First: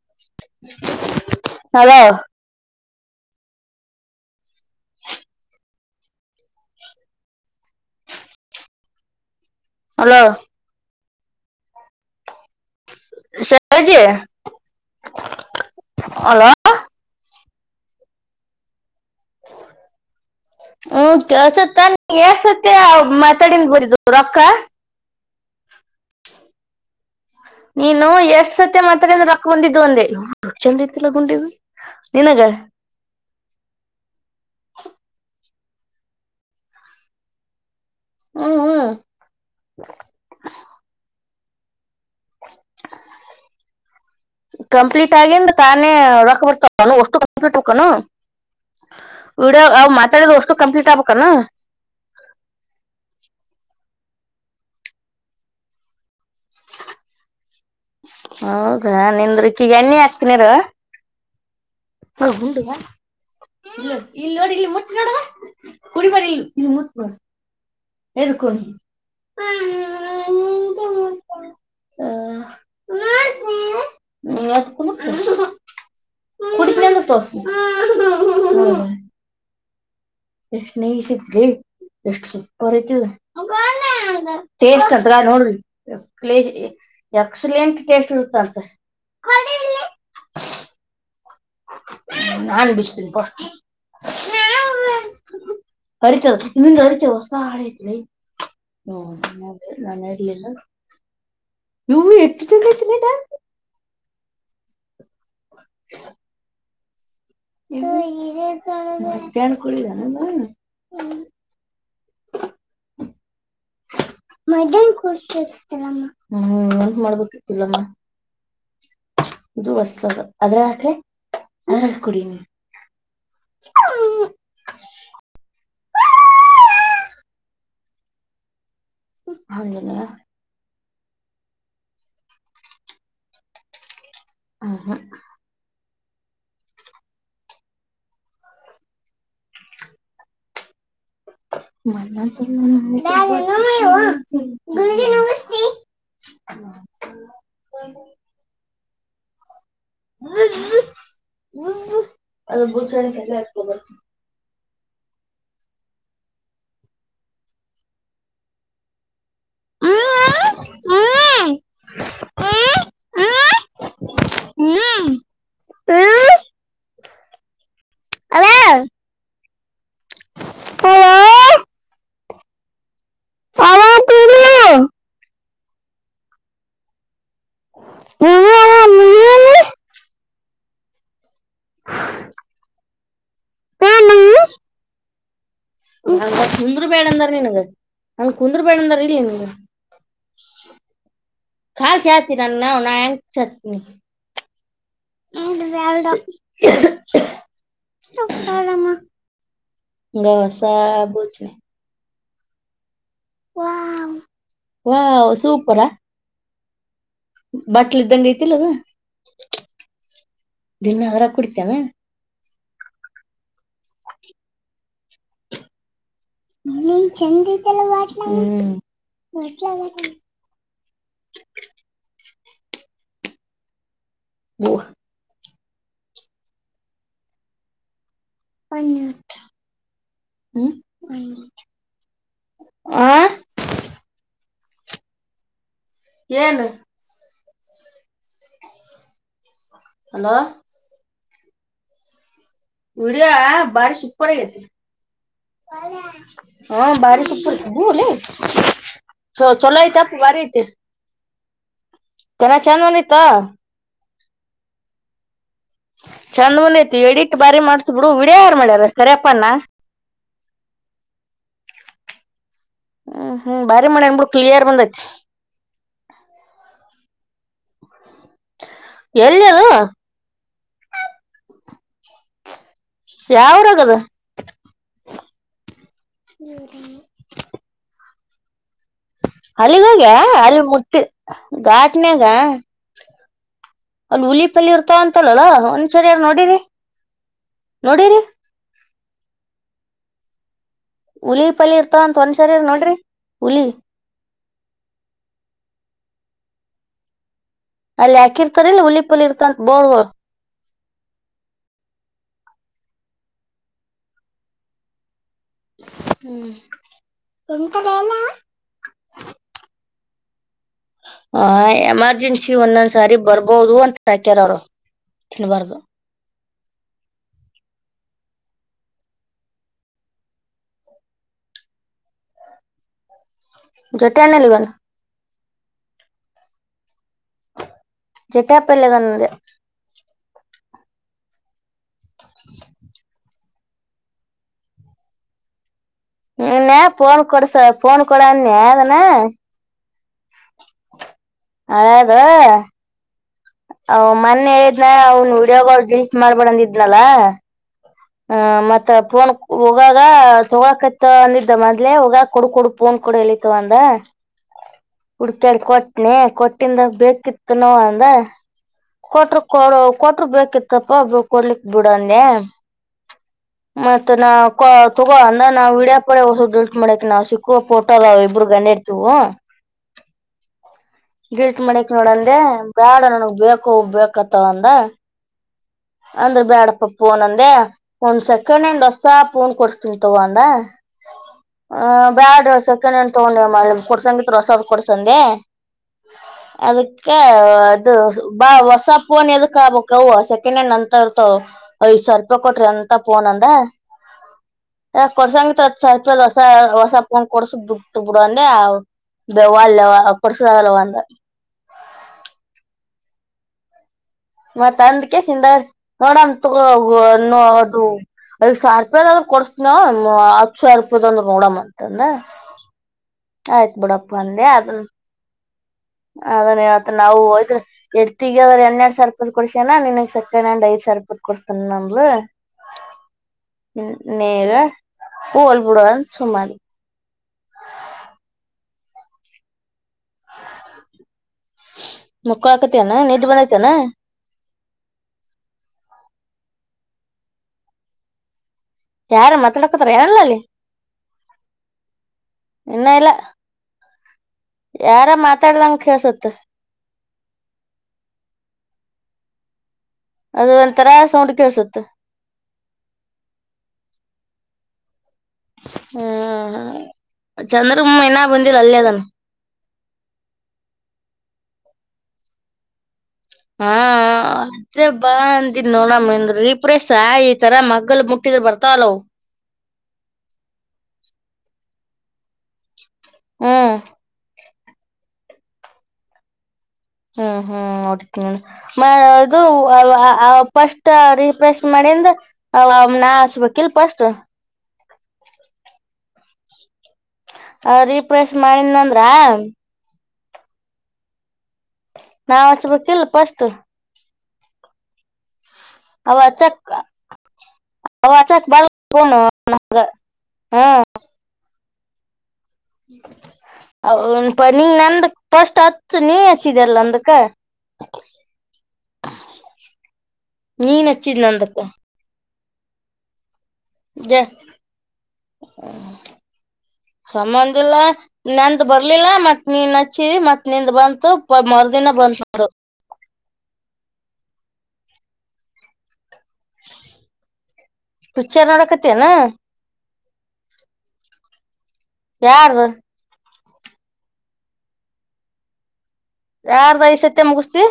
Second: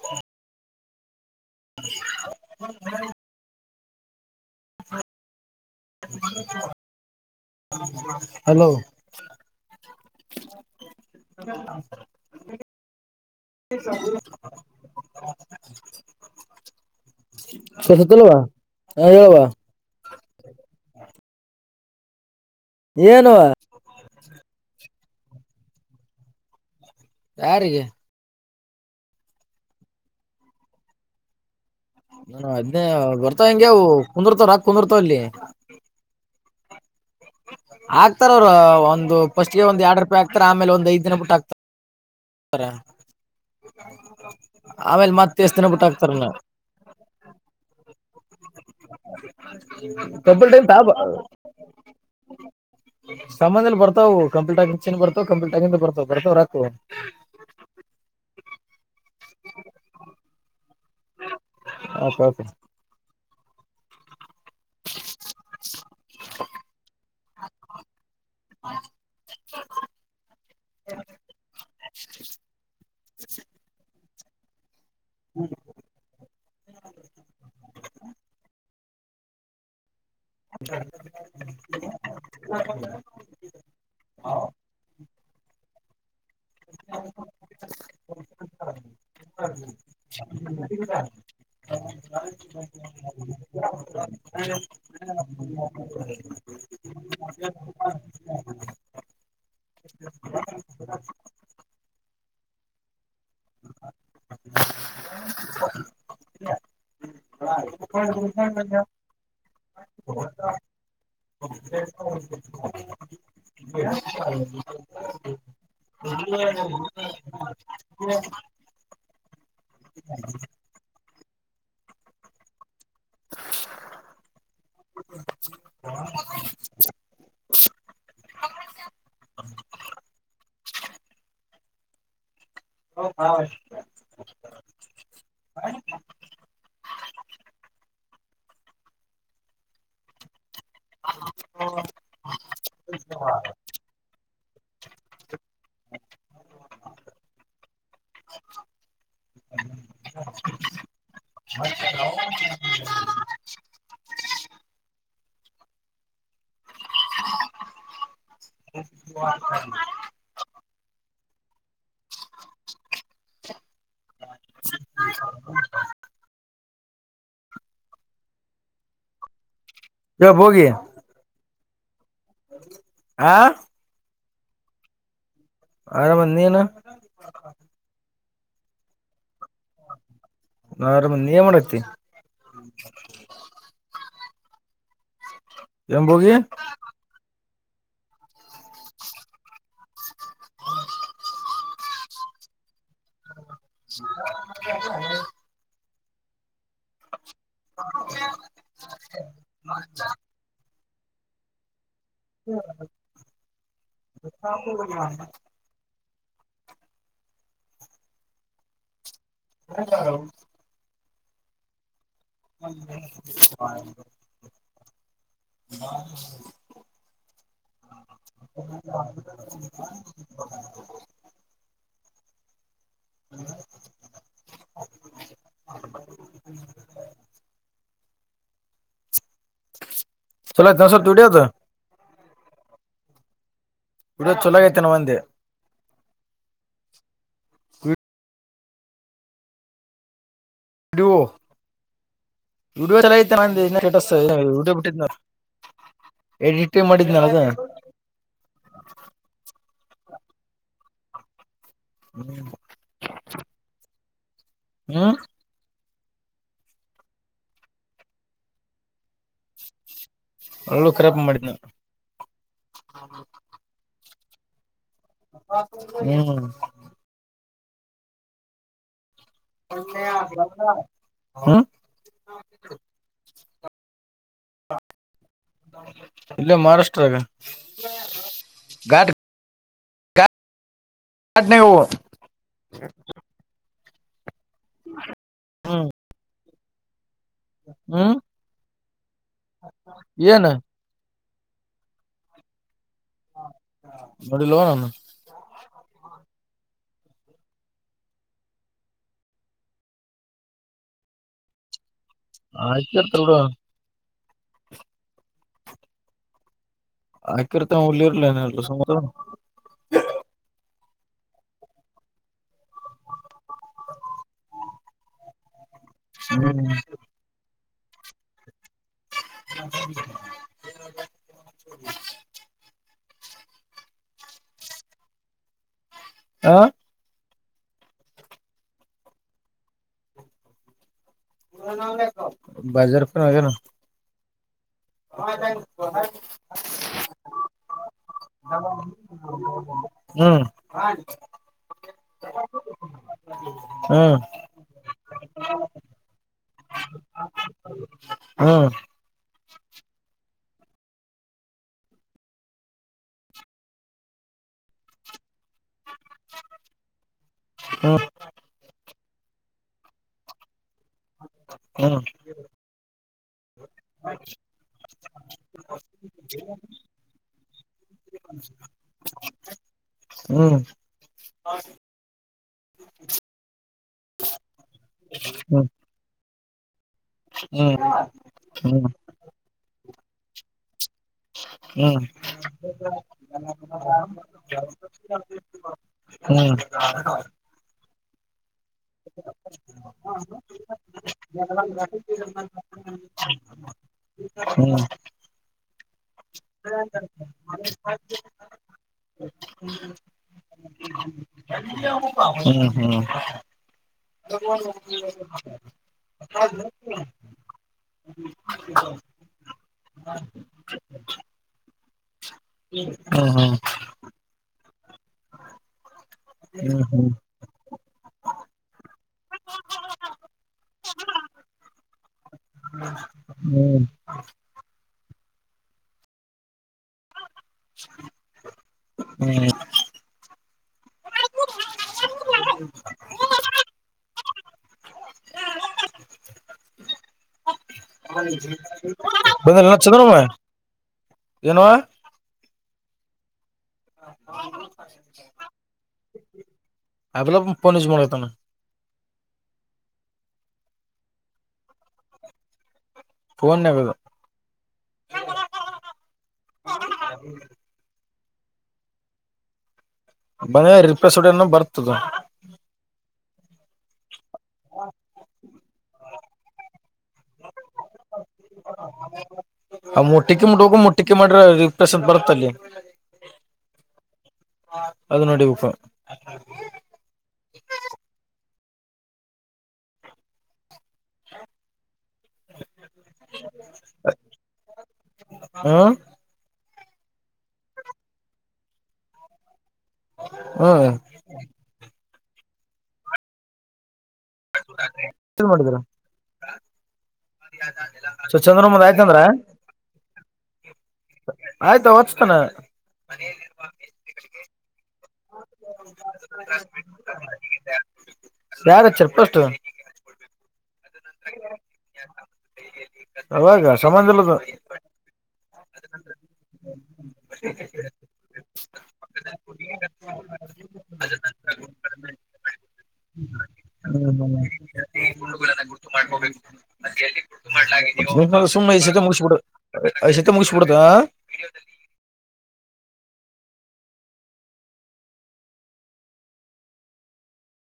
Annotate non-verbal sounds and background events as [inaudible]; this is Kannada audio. ಹ [inaudible] ಹಲೋ ಹಲೋ ಹಲೋ ಹ [unintelligible] ಶೈಲಜಿ ಹಲೋ [unintelligible] ಕಸ ತಲ್ಲವಾ [unintelligible] ಹ್ಮಾ ಕೆಲ್ಸುತ್ತ ನಿಂಗ್ ಕೆಲ್ಸುತ್ತ ಮತ್ತೆ ಏನುವ ಮಾತಾಡಿನ್ ಬಿಡಿದು ರೊಕ್ಕ ಯಾರಿಗೆ ನೀನು ಎಷ್ಟ್ ಸತಿ ಮಾತಾಡದ ಅಂದ್ರ ರೊಕ್ ಬಂದಿದ್ದು ಅಂದೆ ಓ ಎಷ್ಟ್ ಚಂದ ಐತಿಲ್ಲ ಗೊಂಡಿ ಇದು ನ ಹದ್ನೇ ಬರ್ತವ್ ಹಂಗೆವು ಕುಂದರ್ತಾವ ರೊಕ್ಕ ಕುಂದರ್ತಾವ ಅಲ್ಲಿ. ಆ ಆಕ್ತಾರ ಅವ್ರು ಹ್ಮ್ ಹ್ಮ್ ಒಂದು ಫಸ್ಟ್ಗೆ ಒಂದ ಎರಡ್ ರೂಪಾಯಿ ಆಗ್ತ ಆಮೇಲೆ ಒಂದ್ ಐದು ದಿನ ಬಿಟ್ಟ ಆಗ್ತಾರೆ. ಅರ. ಆಮೇಲೆ ಕಂಪ್ಲೀಟ್ ಮತ್ತೇ ಆಗಿಂದ ಎಸ್ ದಿನ ತಾನೇ ಬಿಟ್ಟಾಕ್ತಾರ ಏನು. ರೊಕ್ಕ ಬರ್ತಾವನು ಅಷ್ಟು ಕಂಪ್ಲೀಟ್ ಹಕ್ಕನು ವಿಡಿಯೋ ಅವ್ ಮಾತಾಡಿದ ಅಷ್ಟು ಕಂಪ್ಲೀಟ್ [unintelligible] ಆಗ್ಬೇಕನು ಸಂಬಂಧ ಇಲ್ಲ ಬರ್ತಾವ ಕಂಪ್ಲೀಟ್ ಆಗ ಚೆನ್ ಬರ್ತಾವ ಕಂಪ್ಲೀಟ್ ಆಗಿ ದ ಬರ್ತಾವ ಬರ್ತಾವ ರೊಕ್ಕ. ಹೌದಾ ನಿಂದ್ರ ಈಕೆಗೆ ಎಣ್ಣಿ ಹಾಕ್ತನಿರು. ಹ ಉಂಡುವ. [inaudible] ಇಲ್ಲಿ ನೋಡಿ ಇಲ್ಲಿ ಮುಟ್ಟ ನೋಡ ಬಾ ಕುಡಿ ಬ್ಯಾಡ ಇಲ್ ಇಲ್ಲಿ ಮುಟ್ ನೋಡು. ಎದುಕುನ್ ಹ ನೋಡ್ತಿನಿ ನೀ ಸುಮುಕ್ ಕುಡಿ ಕುಡೀತೀನಿ ಅಂದ್ರೆ ತೋರಿಸ್ತಿನಿ ಎಷ್ಟ್ ನೈಸ್ ಅಯ್ತೆ ಎಷ್ಟ್ ಸೂಪರ್ ಆಯ್ತ್ ಇದು ಟೇಸ್ಟ್ ಅಂತ ನೋಡ್ರಿ ಕ್ಲ ಎಕ್ಸಲೆಂಟ್ ಟೇಸ್ಟ್ ಇರುತ್ತಂತೆ ಕೊಡು ಇಲ್ಲಿ ಹೌ ಫಸ್ಟ್ [inaudible] ಹರಿತದ ನಿಂದ ಹರಿತದ [inaudible] ಹೊಸ ಹಡಾಯಿತ್ಲೇ ಹೋ ನಾನ್ ಇರ್ಲಿಲ್ಲ ಯವ್ವಿ ಎಷ್ಟು ಚಂದ ಆಯ್ತಾಲಿ ಇದ ಇದು ಈಗ ಇತಳ [unintelligible] ತಣ ಕುಡಿ ಜ [unintelligible] ಹ [inaudible] ಮದ್ಯಾನ ಕುಡ್ಸಬೇಕಿತ್ತಾಲಮ್ಮ ಹ್ಮ್ ಮತ್ ಮಾಡ್ಬೇಕಿತ್ತಲ್ಲಮ್ಮ ಇದು ಹೊಸದ ಅದ್ರಲ್ ಅಕ್ಲೆ ಅದ್ರಲ್ ಕುಡಿ ನೀನು [inaudible] ಹೌದೆನ ಹ ಹ [unintelligible] ಹುಹ್ಮ್ ನಾನೆ ನುಂಗ್ಲಿ ಯವ್ವ ಗುಳ್ಗಿ ನುಂಗುಸ್ತಿ ಹ್ಮ [inaudible] ಹ್ಮ್ಹ್ಮ್ ಒಂದು ಅದು ಗೋಚಕ್ಕೆಲ್ಲ ಆಗ್ಬದ [unintelligible] [inaudible] ಹ್ಮ್ ಹ್ಮ ಹ್ಮ್ ಹ್ಮ್ ಹ್ಮ ಹಲೋ ಲೋ ಬೋಗಿ ಆ ಕಡ [unintelligible] ಆರಾಮ್ ನೀನು ಹ್ಮ ನಾ ಆರಾಮಂದಿ ಮಾಡತಿ ಏನ್ ಬೋಗಿ ಅಂಗ ಕುಂದ್ರ ಬೇಡ ಅಂದ್ರ ನಿನ್ಗ ನನ್ ಕುಂದ್ರ ಬೇಡ ಅಂದಾರ ಇಲ್ಲಿ ನಿನ್ಗ ಕಾಲ್ಸಿಯಚರನ್ನ ನಾಯಂ ಚಟ್ನಿ ನಂದು ಬ್ಯಾಡ ಗಸಡ್ ಗೋಚಿನ್ ಹ್ಮ ವಾವ್ ವಾವ್ ಸೂಪರಾ ಬಾಟ್ಲಿ್ದಂಗೈತಿ ಅಗ [unintelligible] ನ್ನ ಅದರ ಕುಡ್ತೇವೆ [inaudible] ನೀನ್ ಚಂದತಲ್ಲ ವಾಟ್ಲಾ ಹ್ಮ್ ವಾಟ್ಲಾವ [inaudible] ಹ್ಮ ಭುವ [inaudible] ಅನ್ನು ಚಲೋ ಐತಿ ಸ್ವಲ್ಪ ಹ್ಮ್ ವಿಡಿಯೋದು ಆ ವಿಡಿಯೋ ಚೆಲೋ ಅಯ್ತೆನವ ಅಂದೆ ಏನು ಹಲೋ ವಿಡೋ ವಿಡಿಯ ಚಲ ವಿಡಿಯೋ ಐತೆ ನ ಸ್ಟೇಸ್ ವಿಡಿಯೋ ಬಿಟ್ಟನ ಹ ಬಾರಿಿಸಪುು ಚ ಚಲೋ ಐತೆ ಅಪ್ಪ ವಾರಿ ಐತೆ ಕಣ ಚಾನಲ್ ಇತ್ತ ಹ್ಮ್ ಚಂದ್ ಬಾನ್ ಐತಿ ಎಡಿಟ್ ಬಾರಿ ಮಾಡ್ತಿ ಬಿಡು ವಿಡಿಯೋ ಯಾರು ಮಾಡ್ಯಾರ ಕರಿಪ್ಪಾನ ಅವ್ಳು ಕರಿಯಪ್ಪ್ ಮಾಡಿದ್ನಾ ನಿಂಬಾಡೆಂಬುಡು ಕ್ಲಿಯರ್ ಬಂದೈತಿ ಹ್ಮ್ ಎಲ್ಲಿದು ಹ ಯಾವ್ರ ಆಗದು ಇಲ್ಲೇ ಮಹಾರಾಷ್ಟ್ರಾಗ ಗಾಡ್ ಅಲ್ಲಿಗಾಗ ಅಲ್ ಮುಟ್ಟ ಘಾಟ್ನಾಗವು ಘಾಟ್ನ್ಯಾಗ ಅಲ್ ಹುಲಿಪಲ್ಲಿ ಇರ್ತಾವ ಅಂತಲ್ಲಲ್ಲಾ ಒಂದ್ ಸರಿಯಾರ ನೋಡರಿ ಹಾ ಏನು ಹುಲಿ ಪಲ್ ಇರ್ತ ಅಂತ ಒಂದ್ಸರಿ ನೋಡ್ರಿ ಹುಲಿ ಬಡಿ ಲೋನನು ಅಲ್ಲಿ ಹಾಕಿರ್ತಾರಲ್ಲ ಹುಲಿಪಲಿ ಇರ್ತಂತ ಬೋರ್ಡ್ಗಳು ಹಾಕಿರ್ತಾರ್ ಬಿಡು ಹ್ಮ್ ಆಗಿತ್ತಾ ಹುಲಿರಲ್ಲ ಏನಿಲ್ಲ ಸುಮ್ ಕೂತ್ಕೊಳಮ್ಮ ಹ ಎಮರ್ಜೆನ್ಸಿ ಒಂದೊಂದ್ ಸಾರಿ ಬರ್ಬೋದು ಅಂತ ಹಾಕ್ಯಾರ ಅವರು ತಿನ್ಬಾರದು ಹ್ಮ್ ಜೊಟಿ ನಲಿಗನು ಹಾ ಜಟಾ ಪಲೆದಂದದೆ ಬಾಜಾರ್ಪ ಆನು ಹೌದ ಇನ್ಯ ಫೋನ್ ಕೊಡ್ಸ ಫೋನ್ ಕೊಡನ್ ಅಗನ ಹ್ಮ್ ಹಳೇದು ಅವ್ ಹ್ಮ್ ಮೊನ್ನೆ ಹೇಳಿದ್ನ ಅವ್ನ್ ವಡಿಯೋ ಕಾಲ್ ೀಸ್ ಮಾಡ್ಬಿಡಂದ ಇದ್ನಲ್ಲ ಹ ಹ್ಮ್ ಮತ್ತ ಪನ್ ಒೋಗಾಗ ತಗೋಕತ್ ಅಂದಿದ್ದ ಮದ್ಲೆ ಒೋಗಾಗ ಕೊಡು ಕೊಡು ಪ ಅನ್ ಕೊಡ ಎಿತವ ಅಂದ ಹಡ್ಕಾಡ್ ಕೊಟ್ಟ ಕೊಟ್ಟಿಂದ ಬೇಕಿತ್ತುನು ಹ್ಮ್ ಅಂದ ಕೊಟರು ಕೊಡು ಕೊಟರು ಬೇಕಿತ್ತು ಕಪ್ಪಬ್ಬ ಕೊಡ್ಲಿಕ್ ಬಿಡಂದೆ ಹ ಮತ್ತತ್ ನಾ ತಗೋ ಅಂದ ನಾವವು ವೀಡಿಯೋ ಪಡೆ ಹೊಸ ಡಿಲೀಟ್ ಮಾಡಕ್ ನಾವವು ಸಿಕ್ಕ ಫೋಟೋದ ಇಬ್ರಗ್ ಬ್ಣೆ ಎಡ್ತವ ಹ್ಮ ಗಿರ್ಟ್ ಮಣಿಕ್ ನೋಡಂದೆ ಬ್ಯಾಡ ನನಗ್ ಬೇಕು ಹಬ್ ಬತ್ತವ ಅಂದ ಹ್ಮ ಅಂದ್ರ ಬ್ಯಾಡಪ್ಪ ಫೋನ್ ಅಂದೆ ಒಂದ್ ಸೆಕೆಂಡ್ ಹ್ಯಾಂಡ್ ಹ್ಮ್ ಹ್ಮ್ ಹ್ಮ್ ಹ್ಮ್ ಹ್ಮ್ ಹ್ಮ್ ಹ್ಮ್ ಹ್ಮ್ ಹೊಸ ಪಫೋನ್ ಕೊಡ್ತೀನ್ ತಗಂದ ಹ ಬ್ಯಾಡ ಸೆಕೆಂಡ್ ಹ್ಯಾಂಡ್ ತಗೊಂಡೆ ಮ ಕೊಡ್ಸಂಗಿತ್ ರಸದ ಕೊಡ್ಸಂದೆ ಅದಕ್ಕೆ ಅದು ಬಾ ಹೊಸ ಪೂನಿ ಅದಕ್ ಆಬವುಸೆ ನಂತರ್ತ ಐದ್ ಸಾವಿರ ರೂಪಾಯಿ ಕೊಟ್ರಿ ಅಂತ ಪೋನಂದ ಹ ಕೊಡ್ಸಂಗ ಸತ್ ಹೊಸ ಹೊಸ ಪೊಂಡ ಕೊಡ್ಸ ದುಡ್ ಬಿಡುವಂದೆ ಆ ಬೆವಲ್ಲ ಕುರ್ಸಾಗಲ್ಲವಾಂದ ಹ್ಮ್ ಹ್ಮ್ ಮತ್ತ ಅಂದ್ ಕೆಸಿಂದ ನೋಡೋ ಅದು ಐ ಸಾವಿ ರೂಪಾಯದ್ರ್ ಕೊಡ್ಸತನ ಹತ್ತು ಸಾವಿ ರೂಪಾಯ್ ಅಂದ್ರ ನೋಡ್ ಅಂತ ಆಯ್ತ್ ಬಿಿಡಪ್ಪ ಅಂದೆ ಅದನ್ ಅದ್ರ ಮತ್ ನಾವು ಹಯ್ ಎಡ್ತಿಗ ಅದ್ರ ಎನ್ನೆರಡ್ ಸಾವರ್ ಇಪ ಕೊಡ್ಸ್ಯನ ನಿನ್ಗ್ ಸೆಕೆಂಡ್ ಹ್ಯಾಂಡ್ ಐದ್ ಸರ್ಪತ್ ಕೊಡ್ತನ ನಮ್ಲು ಹ್ಮ್ ನರ ಬಲ್ ಬಿಡವ ಸುಮ್ಮಾರಿ ಹ್ಮ್ ಮ ಕಳಕತನಾ ನೀದ ಬನ್ನಾಯತ ನ ಯಾರ ಬಂದಲ್ಲ ಮಾತಾಡ್ಕತಾರ ಚಂದ್ರಮ್ಮ ಏನಲ್ಲ ಅಲ್ಲಿ ಏನೋ ಇನ್ನ ಎಲ್ಲ ಯಾರ ಮಾತಾಡಲಂಗ ಕೇಳಸುತ್ತ ಕುತ್ತ ಅಲ್ಲ ಪನಿಜ ಮಾಡಡತಾನ ಅದು ಒಂಂತರಾ ಸೌಂಡ್ ಕೆಸುತ್ತ ಫನ್ ನಾಗದ ಹ್ಮ ಚಂದ್ರಮ್ಮ ನ ಬಂದಿಲ್ಲ ಅಲ್ಲಿ ಅದನ್ ಮನ ರಿಪ್ಲೇಸ್ಡನ ಬರ್ತದ ಹ್ಮ ಮತ್ತೆ ಬಾ ಅಂದಿ ನೋಣಮನ್ ಪ್ರಸ ಈ ತರ ಮಲ್ ಮುಟ್ಟಿದ್ರ ಬರ್ತಾವಲವು ಮುಟ್ಟಿಕ ಮುಟ್ಟ ಹೋಗ ಮುಟ್ಟಿಕೆ ಮಾಡ್ರ ರಿಪ್ರಸನ್ಟ್ ಬರತ್ತಲ್ಲಿ ಹ್ಮ್ ಅದು ನೋಡಿಬೇಕಪ್ಪ ಹ್ಮ್ ಹ್ಮ್ ನಡ್ತೀ ಅದು ಪಫಸ್ಟ್ ರರಿಫ್ರೆಶ್ ಮಾಡಿಂದ ಹೌ ಅ ನ ವಕೀಲ ಸ್ಪಷ್ಟ ಹ್ಮ್ ಆ ರೀಪ್ಲೇಸ್ ಮಾಡನ್ಂದ್ರ ಹ್ಮ ನಾ ಹಚ್ಬೇಕಿಲ್ಲ ಪಸ್ಟ್ ತ [inaudible] ಅವ ಚಕ್ಕ ಸೊ ಚಂದ್ರ ಮುಂದ ಆಯ್ತಂದ್ರ ಆಯ್ತಾ ಹೊಚ್್ತಾನ ಹಪ ನೀ ನಂದು ಫಸ್ಟ್ ಹತ್ ನೀ ಹಚ್ಚಿದೆಲ್ಲ ಅಂದಕ ಯಾರ ಚರ್ಪ್ಪಷ್ಟು ನೀನ್ಚ್ಚಿದನ ಅಂದಕ್ಕ ಅವವಾಗ ಜ ಸಮಬಂಧಲ್ಲದು ಸಂಬಂದಿಲ್ಲ ನಂದ ಬರ್ಲಿಲ್ಲ ಮತ್ ನೀನ್ ನಚ್ಚಿದ ಮತ್ ನಿಂದ ಬಂತು ಮ ದಿನ ಬಂದ್ ಮಾಡು ಹ್ಮ ಹ್ಮ [unintelligible] ಸ ಸುಮ್ಮನೆ ಈ ಸತ್ತ ನೋಡಕತ್ತೇನ ಮುಗಿಸಿಬಿಡ ಸತೆ ಮುಗಿಸಬ ಬಿಡುದ ಯಾರ ಯಾರ್ದ ಈ ಸತ್ತ ಮುಗಿಸತಿ